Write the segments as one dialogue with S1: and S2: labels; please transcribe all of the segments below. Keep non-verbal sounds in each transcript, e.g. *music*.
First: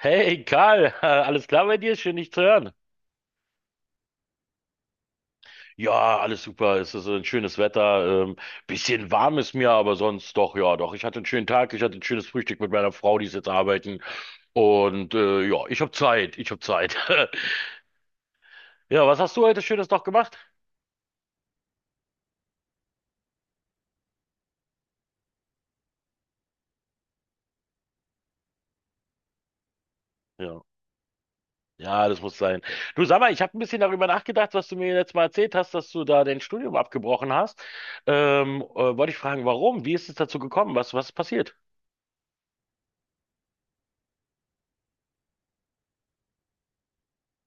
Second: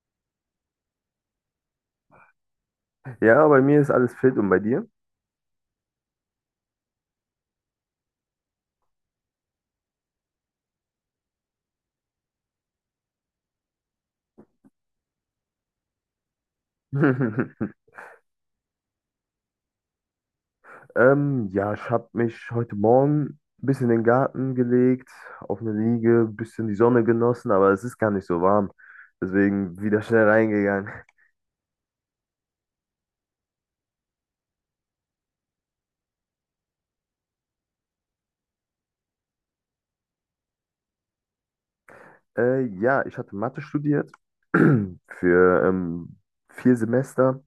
S1: Hey Karl, *laughs* alles klar bei dir? Schön dich zu hören.
S2: Ja, bei mir ist alles fit und bei dir?
S1: Ja, alles super. Es ist ein schönes Wetter. Bisschen warm ist mir, aber sonst doch, ja, doch. Ich hatte einen schönen Tag. Ich hatte ein schönes Frühstück mit meiner Frau, die ist jetzt arbeiten. Und ja, ich habe Zeit. Ich habe Zeit. *laughs*
S2: *laughs*
S1: Ja, was hast du heute Schönes noch gemacht?
S2: Ja, ich habe mich heute Morgen ein bisschen in den Garten gelegt, auf eine Liege, ein bisschen die Sonne genossen, aber es ist gar nicht so warm. Deswegen wieder schnell
S1: Ja.
S2: reingegangen.
S1: Ja, das muss sein. Du sag mal, ich habe ein bisschen darüber nachgedacht, was du mir letztes Mal erzählt hast, dass du da dein Studium abgebrochen hast. Wollte ich fragen, warum? Wie ist es dazu gekommen? Was ist passiert?
S2: Ja, ich hatte Mathe studiert *clears throat* für 4 Semester.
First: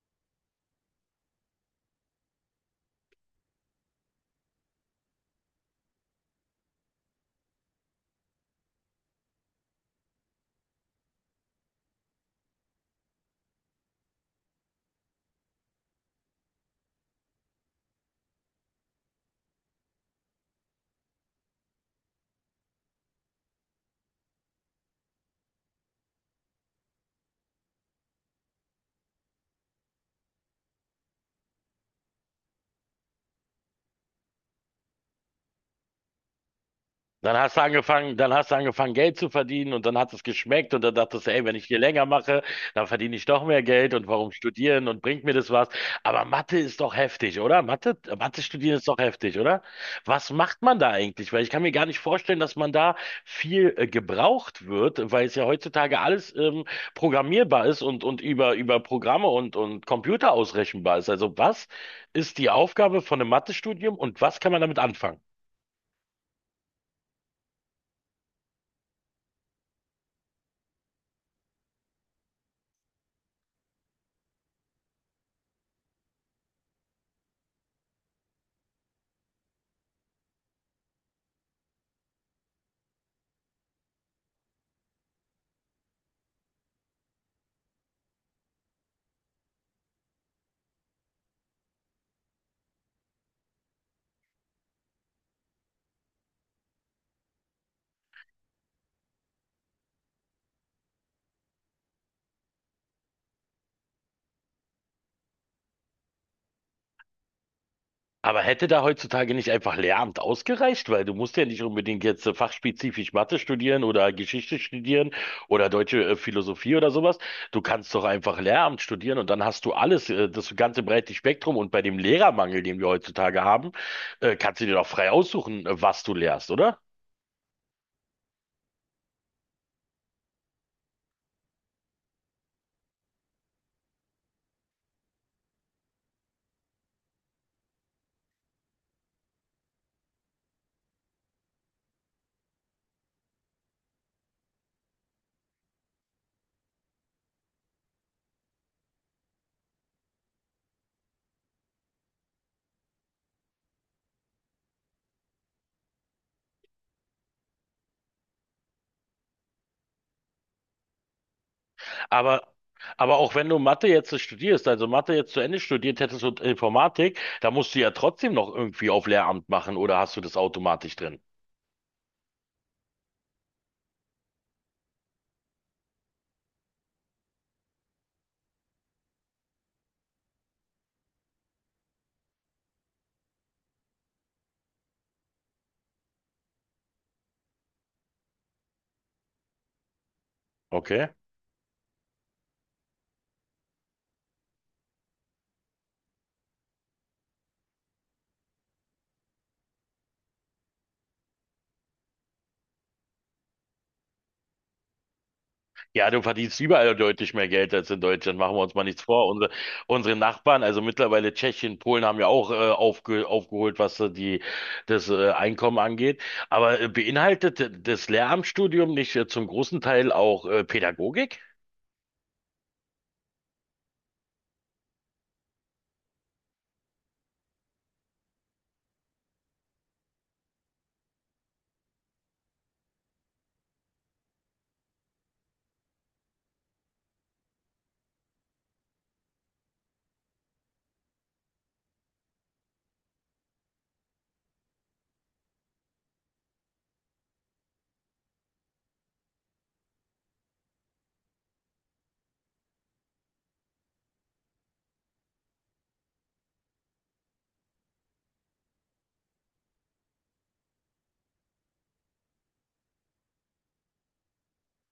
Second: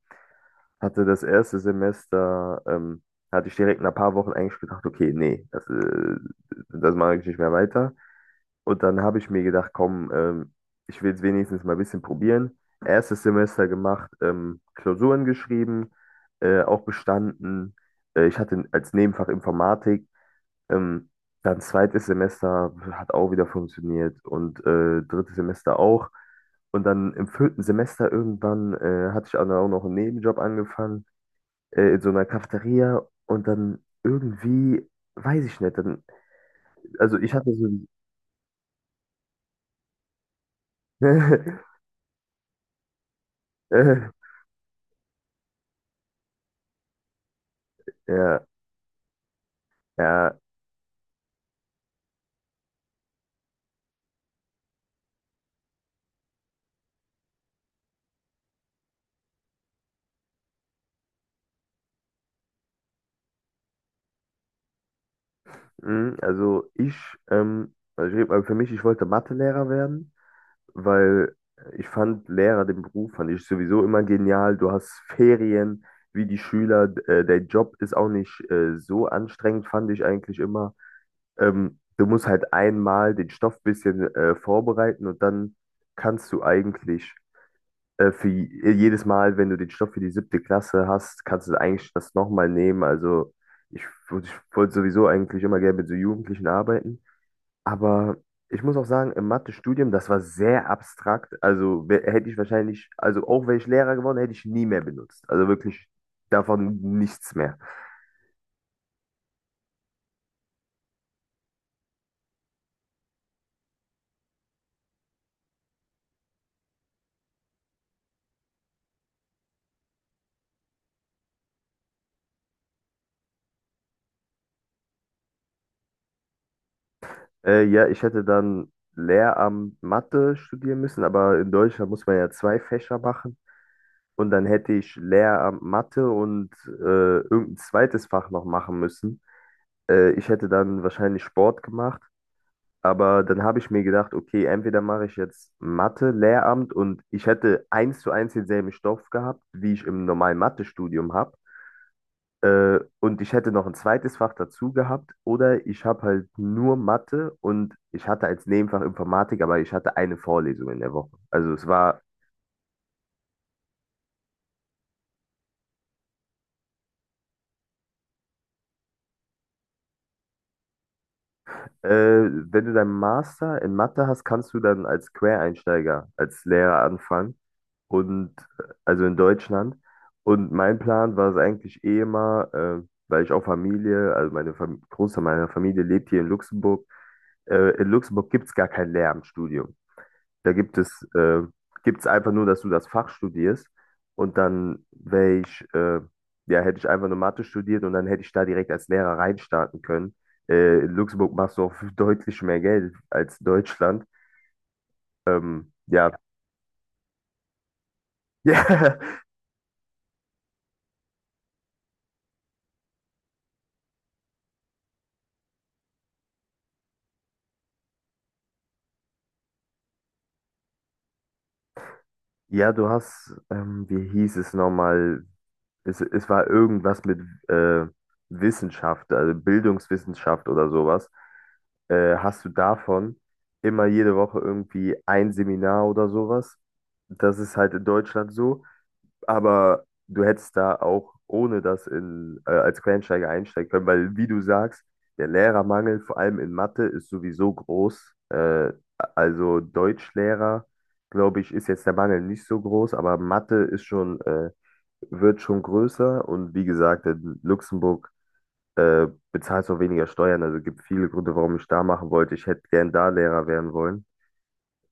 S2: Hatte das erste Semester, hatte ich direkt nach ein paar Wochen eigentlich gedacht, okay, nee, das mache ich nicht mehr weiter. Und dann habe ich mir gedacht, komm, ich will es wenigstens mal ein bisschen probieren. Erstes Semester gemacht, Klausuren geschrieben, auch bestanden. Ich hatte als Nebenfach Informatik. Ähm, Dann zweites Semester hat auch wieder funktioniert, und drittes Semester auch. Und dann im vierten Semester irgendwann hatte ich auch noch einen Nebenjob angefangen, in so einer Cafeteria. Und dann irgendwie, weiß ich nicht, dann, also ich hatte so, ein-
S1: Dann hast du angefangen, Geld zu verdienen und dann hat es geschmeckt und dann dachtest du, ey, wenn ich
S2: *laughs*
S1: hier länger mache, dann verdiene ich doch mehr Geld und
S2: äh,
S1: warum studieren und bringt mir das was? Aber Mathe ist doch heftig, oder? Mathe
S2: ja,
S1: studieren ist doch heftig, oder? Was
S2: ja.
S1: macht man da eigentlich? Weil ich kann mir gar nicht vorstellen, dass man da viel gebraucht wird, weil es ja heutzutage alles programmierbar ist und über Programme und Computer ausrechenbar ist. Also was ist die Aufgabe von einem Mathestudium und was kann man damit anfangen?
S2: Mm, also ich, ähm, also ich rede mal für mich, ich wollte Mathelehrer werden, weil ich fand Lehrer, den Beruf fand ich sowieso immer genial. Du hast Ferien, wie die Schüler, der Job ist auch nicht so anstrengend, fand ich eigentlich immer. Du musst halt einmal den Stoff ein bisschen vorbereiten, und dann kannst du eigentlich. Für jedes Mal, wenn du den Stoff für die siebte Klasse hast, kannst du eigentlich das nochmal nehmen. Also ich, ich wollte sowieso eigentlich immer gerne mit so Jugendlichen arbeiten. Aber ich muss auch sagen, im Mathe-Studium, das war sehr abstrakt. Also hätte ich wahrscheinlich, also auch wäre ich Lehrer geworden, hätte ich nie mehr benutzt. Also wirklich davon nichts mehr.
S1: Aber hätte da heutzutage nicht einfach Lehramt ausgereicht? Weil du musst ja nicht unbedingt jetzt fachspezifisch Mathe studieren oder Geschichte studieren oder deutsche Philosophie oder sowas. Du kannst doch einfach Lehramt studieren und dann hast du alles, das ganze breite Spektrum. Und bei dem Lehrermangel, den wir heutzutage haben, kannst du dir doch frei aussuchen, was du lehrst, oder?
S2: Ja, ich hätte dann Lehramt Mathe studieren müssen, aber in Deutschland muss man ja zwei Fächer machen. Und dann hätte ich Lehramt Mathe und irgendein zweites Fach noch machen müssen. Ich hätte dann wahrscheinlich Sport gemacht. Aber dann habe ich mir gedacht, okay, entweder mache ich jetzt Mathe, Lehramt, und ich hätte eins zu eins denselben Stoff gehabt, wie ich im normalen Mathestudium habe. Und ich hätte noch ein zweites Fach dazu gehabt. Oder ich habe halt nur Mathe, und ich hatte als Nebenfach Informatik, aber ich hatte eine Vorlesung in der Woche. Also es war.
S1: Aber Aber auch wenn du Mathe jetzt studierst, also Mathe jetzt zu Ende studiert hättest und Informatik, da musst du ja trotzdem noch irgendwie auf Lehramt machen oder hast du das automatisch drin?
S2: Wenn du deinen Master in Mathe hast, kannst du dann als Quereinsteiger, als Lehrer anfangen. Und also in Deutschland. Und mein Plan war es eigentlich eh immer, weil ich auch Familie, also meine Fam Großteil meiner Familie lebt hier in Luxemburg. In Luxemburg gibt es gar kein Lehramtsstudium. Da
S1: Okay.
S2: gibt's einfach nur, dass du das Fach studierst, und dann wäre ich, ja, hätte ich einfach nur Mathe studiert, und dann hätte ich da direkt als Lehrer reinstarten können. In Luxemburg machst du auch *laughs* deutlich mehr Geld als Deutschland.
S1: Ja,
S2: Ja.
S1: du
S2: *laughs*
S1: verdienst überall deutlich mehr Geld als in Deutschland, machen wir uns mal
S2: Ja,
S1: nichts vor. Unsere Nachbarn, also mittlerweile Tschechien, Polen haben ja auch aufgeholt, was das Einkommen angeht. Aber beinhaltet das Lehramtsstudium nicht zum großen Teil auch Pädagogik?
S2: ja, du hast, wie hieß es nochmal? Es war irgendwas mit äh, Wissenschaft, also Bildungswissenschaft oder sowas. Hast du davon immer jede Woche irgendwie ein Seminar oder sowas. Das ist halt in Deutschland so, aber du hättest da auch ohne das in, als Quereinsteiger einsteigen können, weil, wie du sagst, der Lehrermangel, vor allem in Mathe, ist sowieso groß. Also Deutschlehrer, glaube ich, ist jetzt der Mangel nicht so groß, aber Mathe ist schon, wird schon größer, und, wie gesagt, in Luxemburg äh, bezahlst auch weniger Steuern. Also gibt viele Gründe, warum ich da machen wollte. Ich hätte gern da Lehrer werden wollen.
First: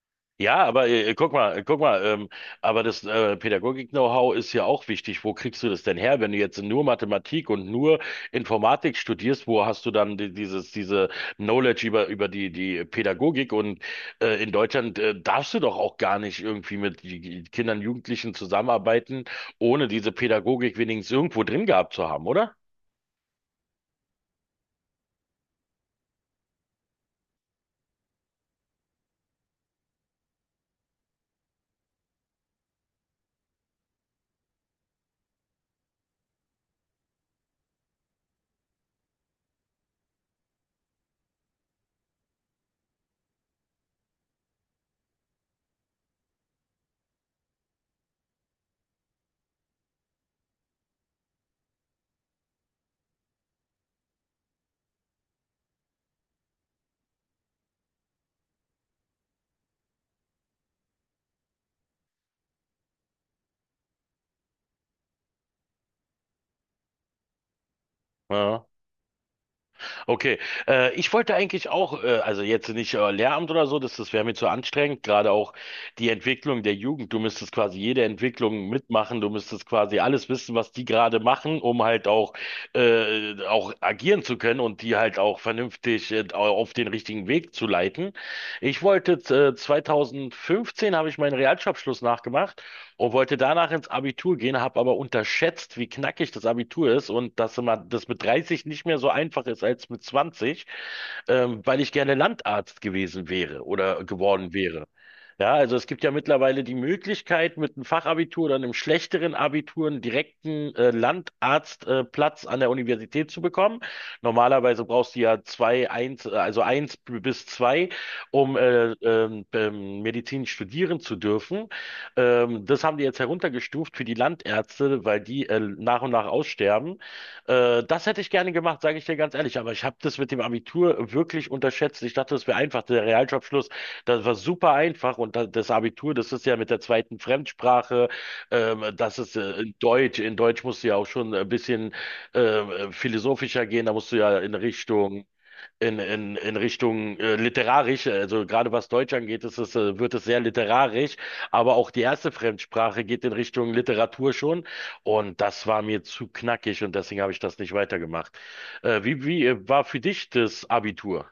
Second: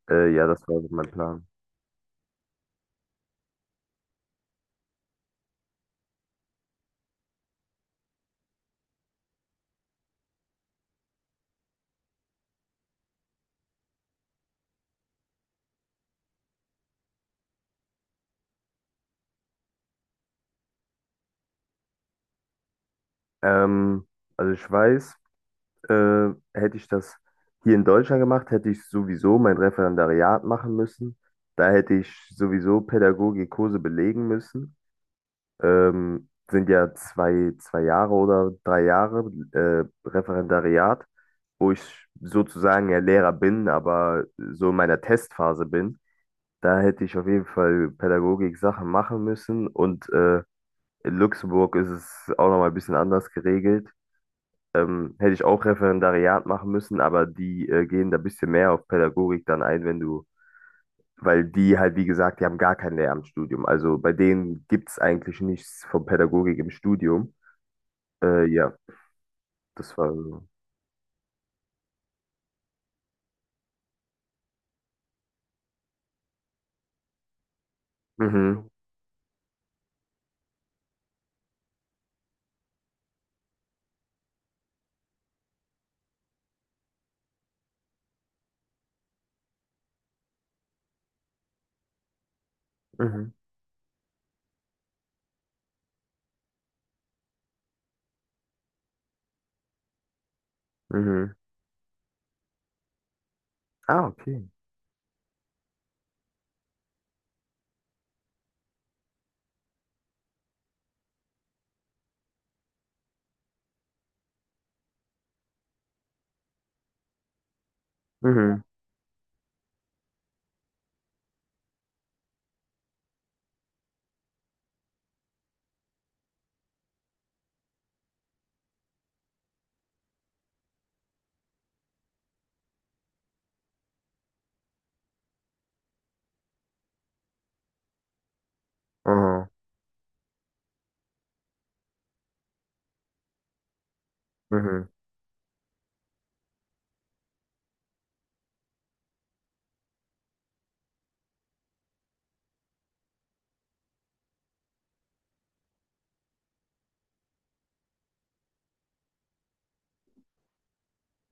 S2: Ja,
S1: Ja,
S2: das war
S1: aber
S2: so mein
S1: guck
S2: Plan.
S1: mal, aber das Pädagogik-Know-how ist ja auch wichtig. Wo kriegst du das denn her, wenn du jetzt nur Mathematik und nur Informatik studierst? Wo hast du dann diese Knowledge über die Pädagogik? Und in Deutschland darfst du doch auch gar nicht irgendwie mit die Kindern, Jugendlichen zusammenarbeiten, ohne diese Pädagogik wenigstens irgendwo drin gehabt zu haben, oder?
S2: Ähm, also ich weiß, hätte ich das hier in Deutschland gemacht, hätte ich sowieso mein Referendariat machen müssen. Da hätte ich sowieso Pädagogikkurse belegen müssen. Sind ja zwei Jahre oder 3 Jahre Referendariat, wo ich sozusagen ja Lehrer bin, aber so in meiner Testphase bin. Da hätte ich auf jeden Fall Pädagogik-Sachen machen müssen. Und in Luxemburg ist es auch nochmal ein bisschen anders geregelt. Hätte ich auch Referendariat machen müssen, aber die gehen da ein bisschen mehr auf Pädagogik dann ein, wenn du, weil die halt, wie gesagt, die haben gar kein Lehramtsstudium. Also bei denen gibt es eigentlich nichts von Pädagogik im Studium.
S1: Ja.
S2: Ja, das war
S1: Okay,
S2: so.
S1: ich wollte eigentlich auch, also jetzt nicht Lehramt oder so, das wäre mir zu anstrengend, gerade auch die Entwicklung der Jugend. Du müsstest quasi jede
S2: Mhm,
S1: Entwicklung mitmachen, du müsstest quasi alles wissen, was die gerade machen, um halt auch agieren zu können und die halt auch vernünftig auf den richtigen Weg zu leiten. Ich wollte, 2015 habe ich meinen Realschulabschluss nachgemacht und
S2: mhm,
S1: wollte danach ins Abitur gehen, habe aber unterschätzt, wie knackig das Abitur ist und dass immer das mit 30 nicht mehr so einfach ist als mit 20,
S2: mhm.
S1: weil ich gerne Landarzt gewesen wäre oder
S2: Ah, okay.
S1: geworden wäre. Ja, also es gibt ja mittlerweile die Möglichkeit, mit einem Fachabitur oder einem schlechteren Abitur einen direkten Landarztplatz Platz an der Universität zu bekommen. Normalerweise brauchst du ja also eins bis zwei, um
S2: Mhm,
S1: Medizin studieren zu dürfen. Das haben die jetzt heruntergestuft für die Landärzte, weil die nach und nach aussterben. Das hätte ich gerne gemacht, sage ich dir ganz ehrlich. Aber ich habe das mit dem Abitur wirklich unterschätzt. Ich dachte, das wäre einfach. Der Realschulabschluss, das war super einfach. Und das Abitur, das ist ja mit der zweiten Fremdsprache. Das ist
S2: aha,
S1: in Deutsch. In Deutsch musst du ja auch schon ein bisschen philosophischer gehen. Da musst du ja
S2: mhm.
S1: In Richtung literarisch, also gerade was Deutsch angeht, wird es sehr literarisch, aber auch die erste Fremdsprache geht in Richtung Literatur schon und das war mir zu knackig und deswegen habe ich das nicht weitergemacht. Wie war für dich das Abitur?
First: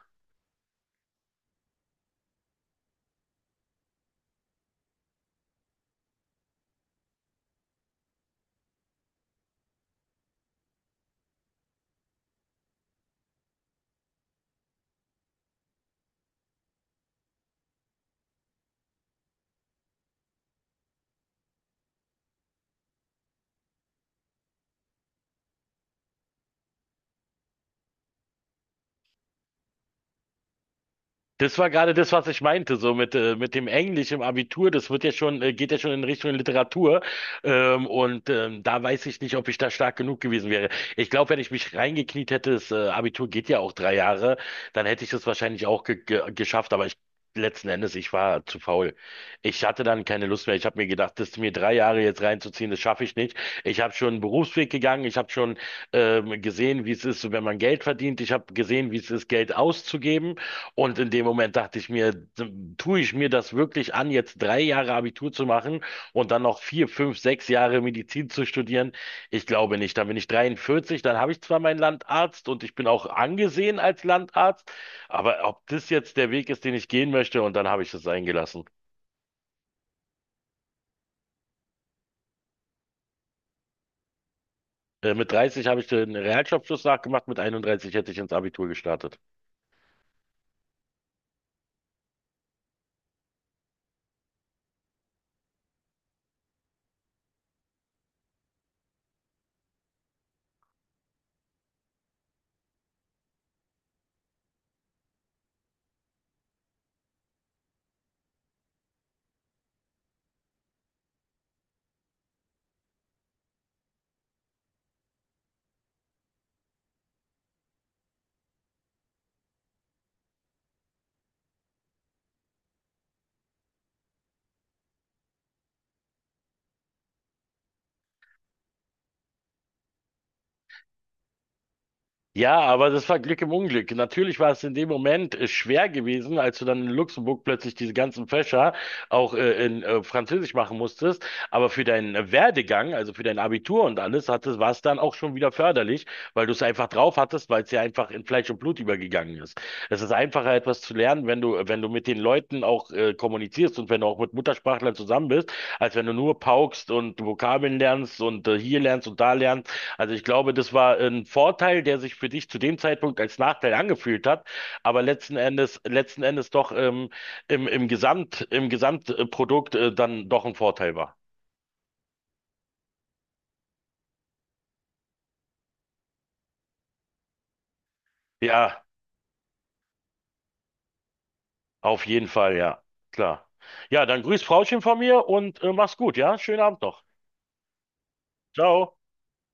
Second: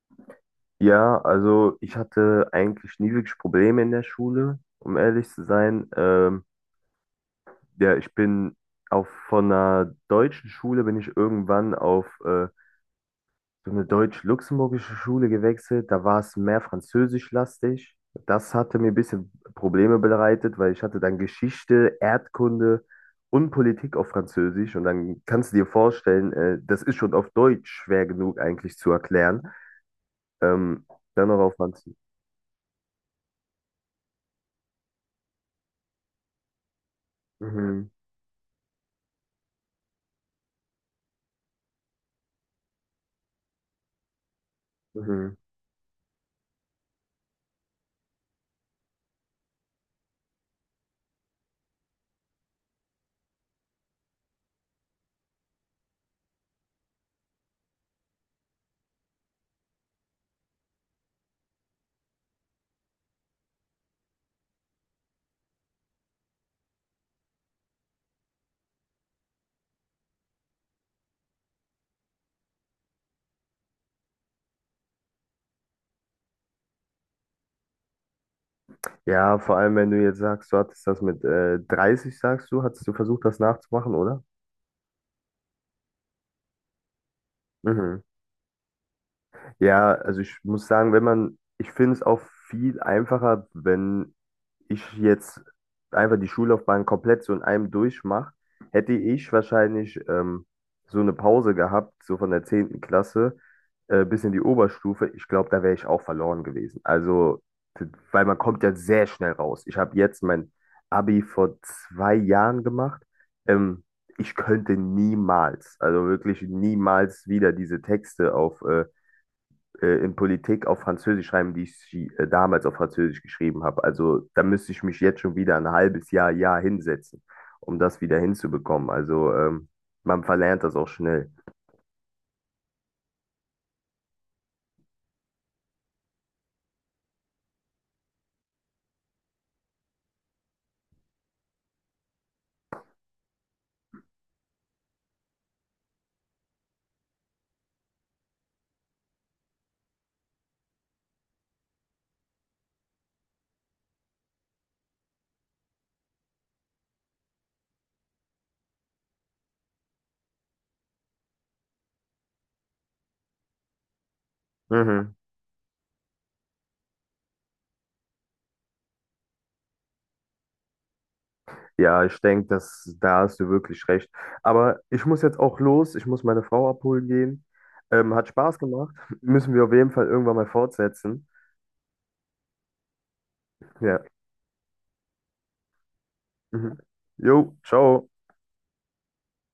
S2: Ja, also ich hatte eigentlich nie wirklich Probleme in der Schule, um ehrlich zu sein. Ja, ich bin auf von einer deutschen Schule bin ich irgendwann auf so eine deutsch-luxemburgische Schule gewechselt. Da war es mehr französischlastig. Das hatte mir ein bisschen Probleme bereitet, weil ich hatte dann Geschichte, Erdkunde und Politik auf Französisch. Und dann kannst du dir vorstellen, das ist schon auf Deutsch schwer genug eigentlich zu erklären. Ähm, Dann noch auf
S1: Das war gerade
S2: Französisch.
S1: das, was ich meinte, so mit dem Englisch im Abitur, das geht ja schon in Richtung Literatur. Ähm,
S2: Mhm.
S1: und da weiß ich nicht, ob ich da stark genug gewesen wäre. Ich glaube, wenn ich mich reingekniet hätte, das Abitur geht ja auch 3 Jahre, dann hätte ich das
S2: Mhm.
S1: wahrscheinlich auch ge ge geschafft, aber ich letzten Endes, ich war zu faul. Ich hatte dann keine Lust mehr. Ich habe mir gedacht, das mir 3 Jahre jetzt reinzuziehen, das schaffe ich nicht. Ich habe schon einen Berufsweg gegangen, ich habe schon gesehen, wie es ist, wenn man Geld verdient, ich habe gesehen, wie es ist, Geld auszugeben. Und in dem Moment dachte ich mir, tue ich mir das wirklich an, jetzt 3 Jahre Abitur zu machen und dann noch 4, 5, 6 Jahre Medizin zu studieren? Ich glaube nicht. Dann bin ich 43, dann habe ich zwar meinen Landarzt und ich bin auch angesehen als Landarzt, aber ob das jetzt der Weg ist, den ich gehen möchte, und dann habe ich es eingelassen.
S2: Ja, vor allem, wenn du jetzt sagst, du hattest das mit 30, sagst du, hattest du versucht, das nachzumachen, oder?
S1: Mit 30 habe ich den Realschulabschluss nachgemacht, mit 31
S2: Mhm.
S1: hätte ich ins Abitur gestartet.
S2: Ja, also ich muss sagen, wenn man, ich finde es auch viel einfacher, wenn ich jetzt einfach die Schullaufbahn komplett so in einem durchmache, hätte ich wahrscheinlich so eine Pause gehabt, so von der 10. Klasse bis in die Oberstufe. Ich glaube, da wäre ich auch verloren gewesen. Also, t- weil man kommt ja sehr schnell raus. Ich habe jetzt mein Abi vor 2 Jahren gemacht. Ähm, Ich könnte niemals, also wirklich niemals wieder diese Texte auf in Politik auf Französisch schreiben, die ich sie, damals auf Französisch geschrieben habe. Also da müsste ich mich jetzt schon wieder ein halbes Jahr, Jahr hinsetzen, um das wieder hinzubekommen. Also man verlernt das auch schnell.
S1: Ja, aber das war Glück im Unglück. Natürlich war es in dem Moment schwer gewesen, als du dann in Luxemburg plötzlich diese ganzen Fächer auch in Französisch machen musstest. Aber für deinen Werdegang, also für dein Abitur und alles, war es dann auch schon wieder förderlich, weil du es einfach drauf hattest, weil es ja einfach in Fleisch und Blut übergegangen ist. Es ist einfacher, etwas zu lernen, wenn du mit den Leuten auch kommunizierst und wenn du auch mit Muttersprachlern zusammen bist, als wenn du nur paukst und Vokabeln lernst und hier lernst und da lernst. Also ich glaube, das war ein Vorteil, der sich für dich zu dem Zeitpunkt als Nachteil angefühlt hat, aber
S2: Mhm.
S1: letzten Endes doch im Gesamtprodukt dann doch ein Vorteil war.
S2: Ja, ich denke, dass da hast du wirklich recht. Aber ich muss jetzt auch los. Ich muss meine Frau abholen gehen. Hat Spaß
S1: Ja,
S2: gemacht. *laughs* Müssen wir auf jeden Fall irgendwann mal fortsetzen.
S1: auf jeden Fall, ja, klar.
S2: Ja.
S1: Ja, dann grüß Frauchen von mir und mach's gut, ja? Schönen
S2: Mhm.
S1: Abend noch.
S2: Jo, ciao.
S1: Ciao.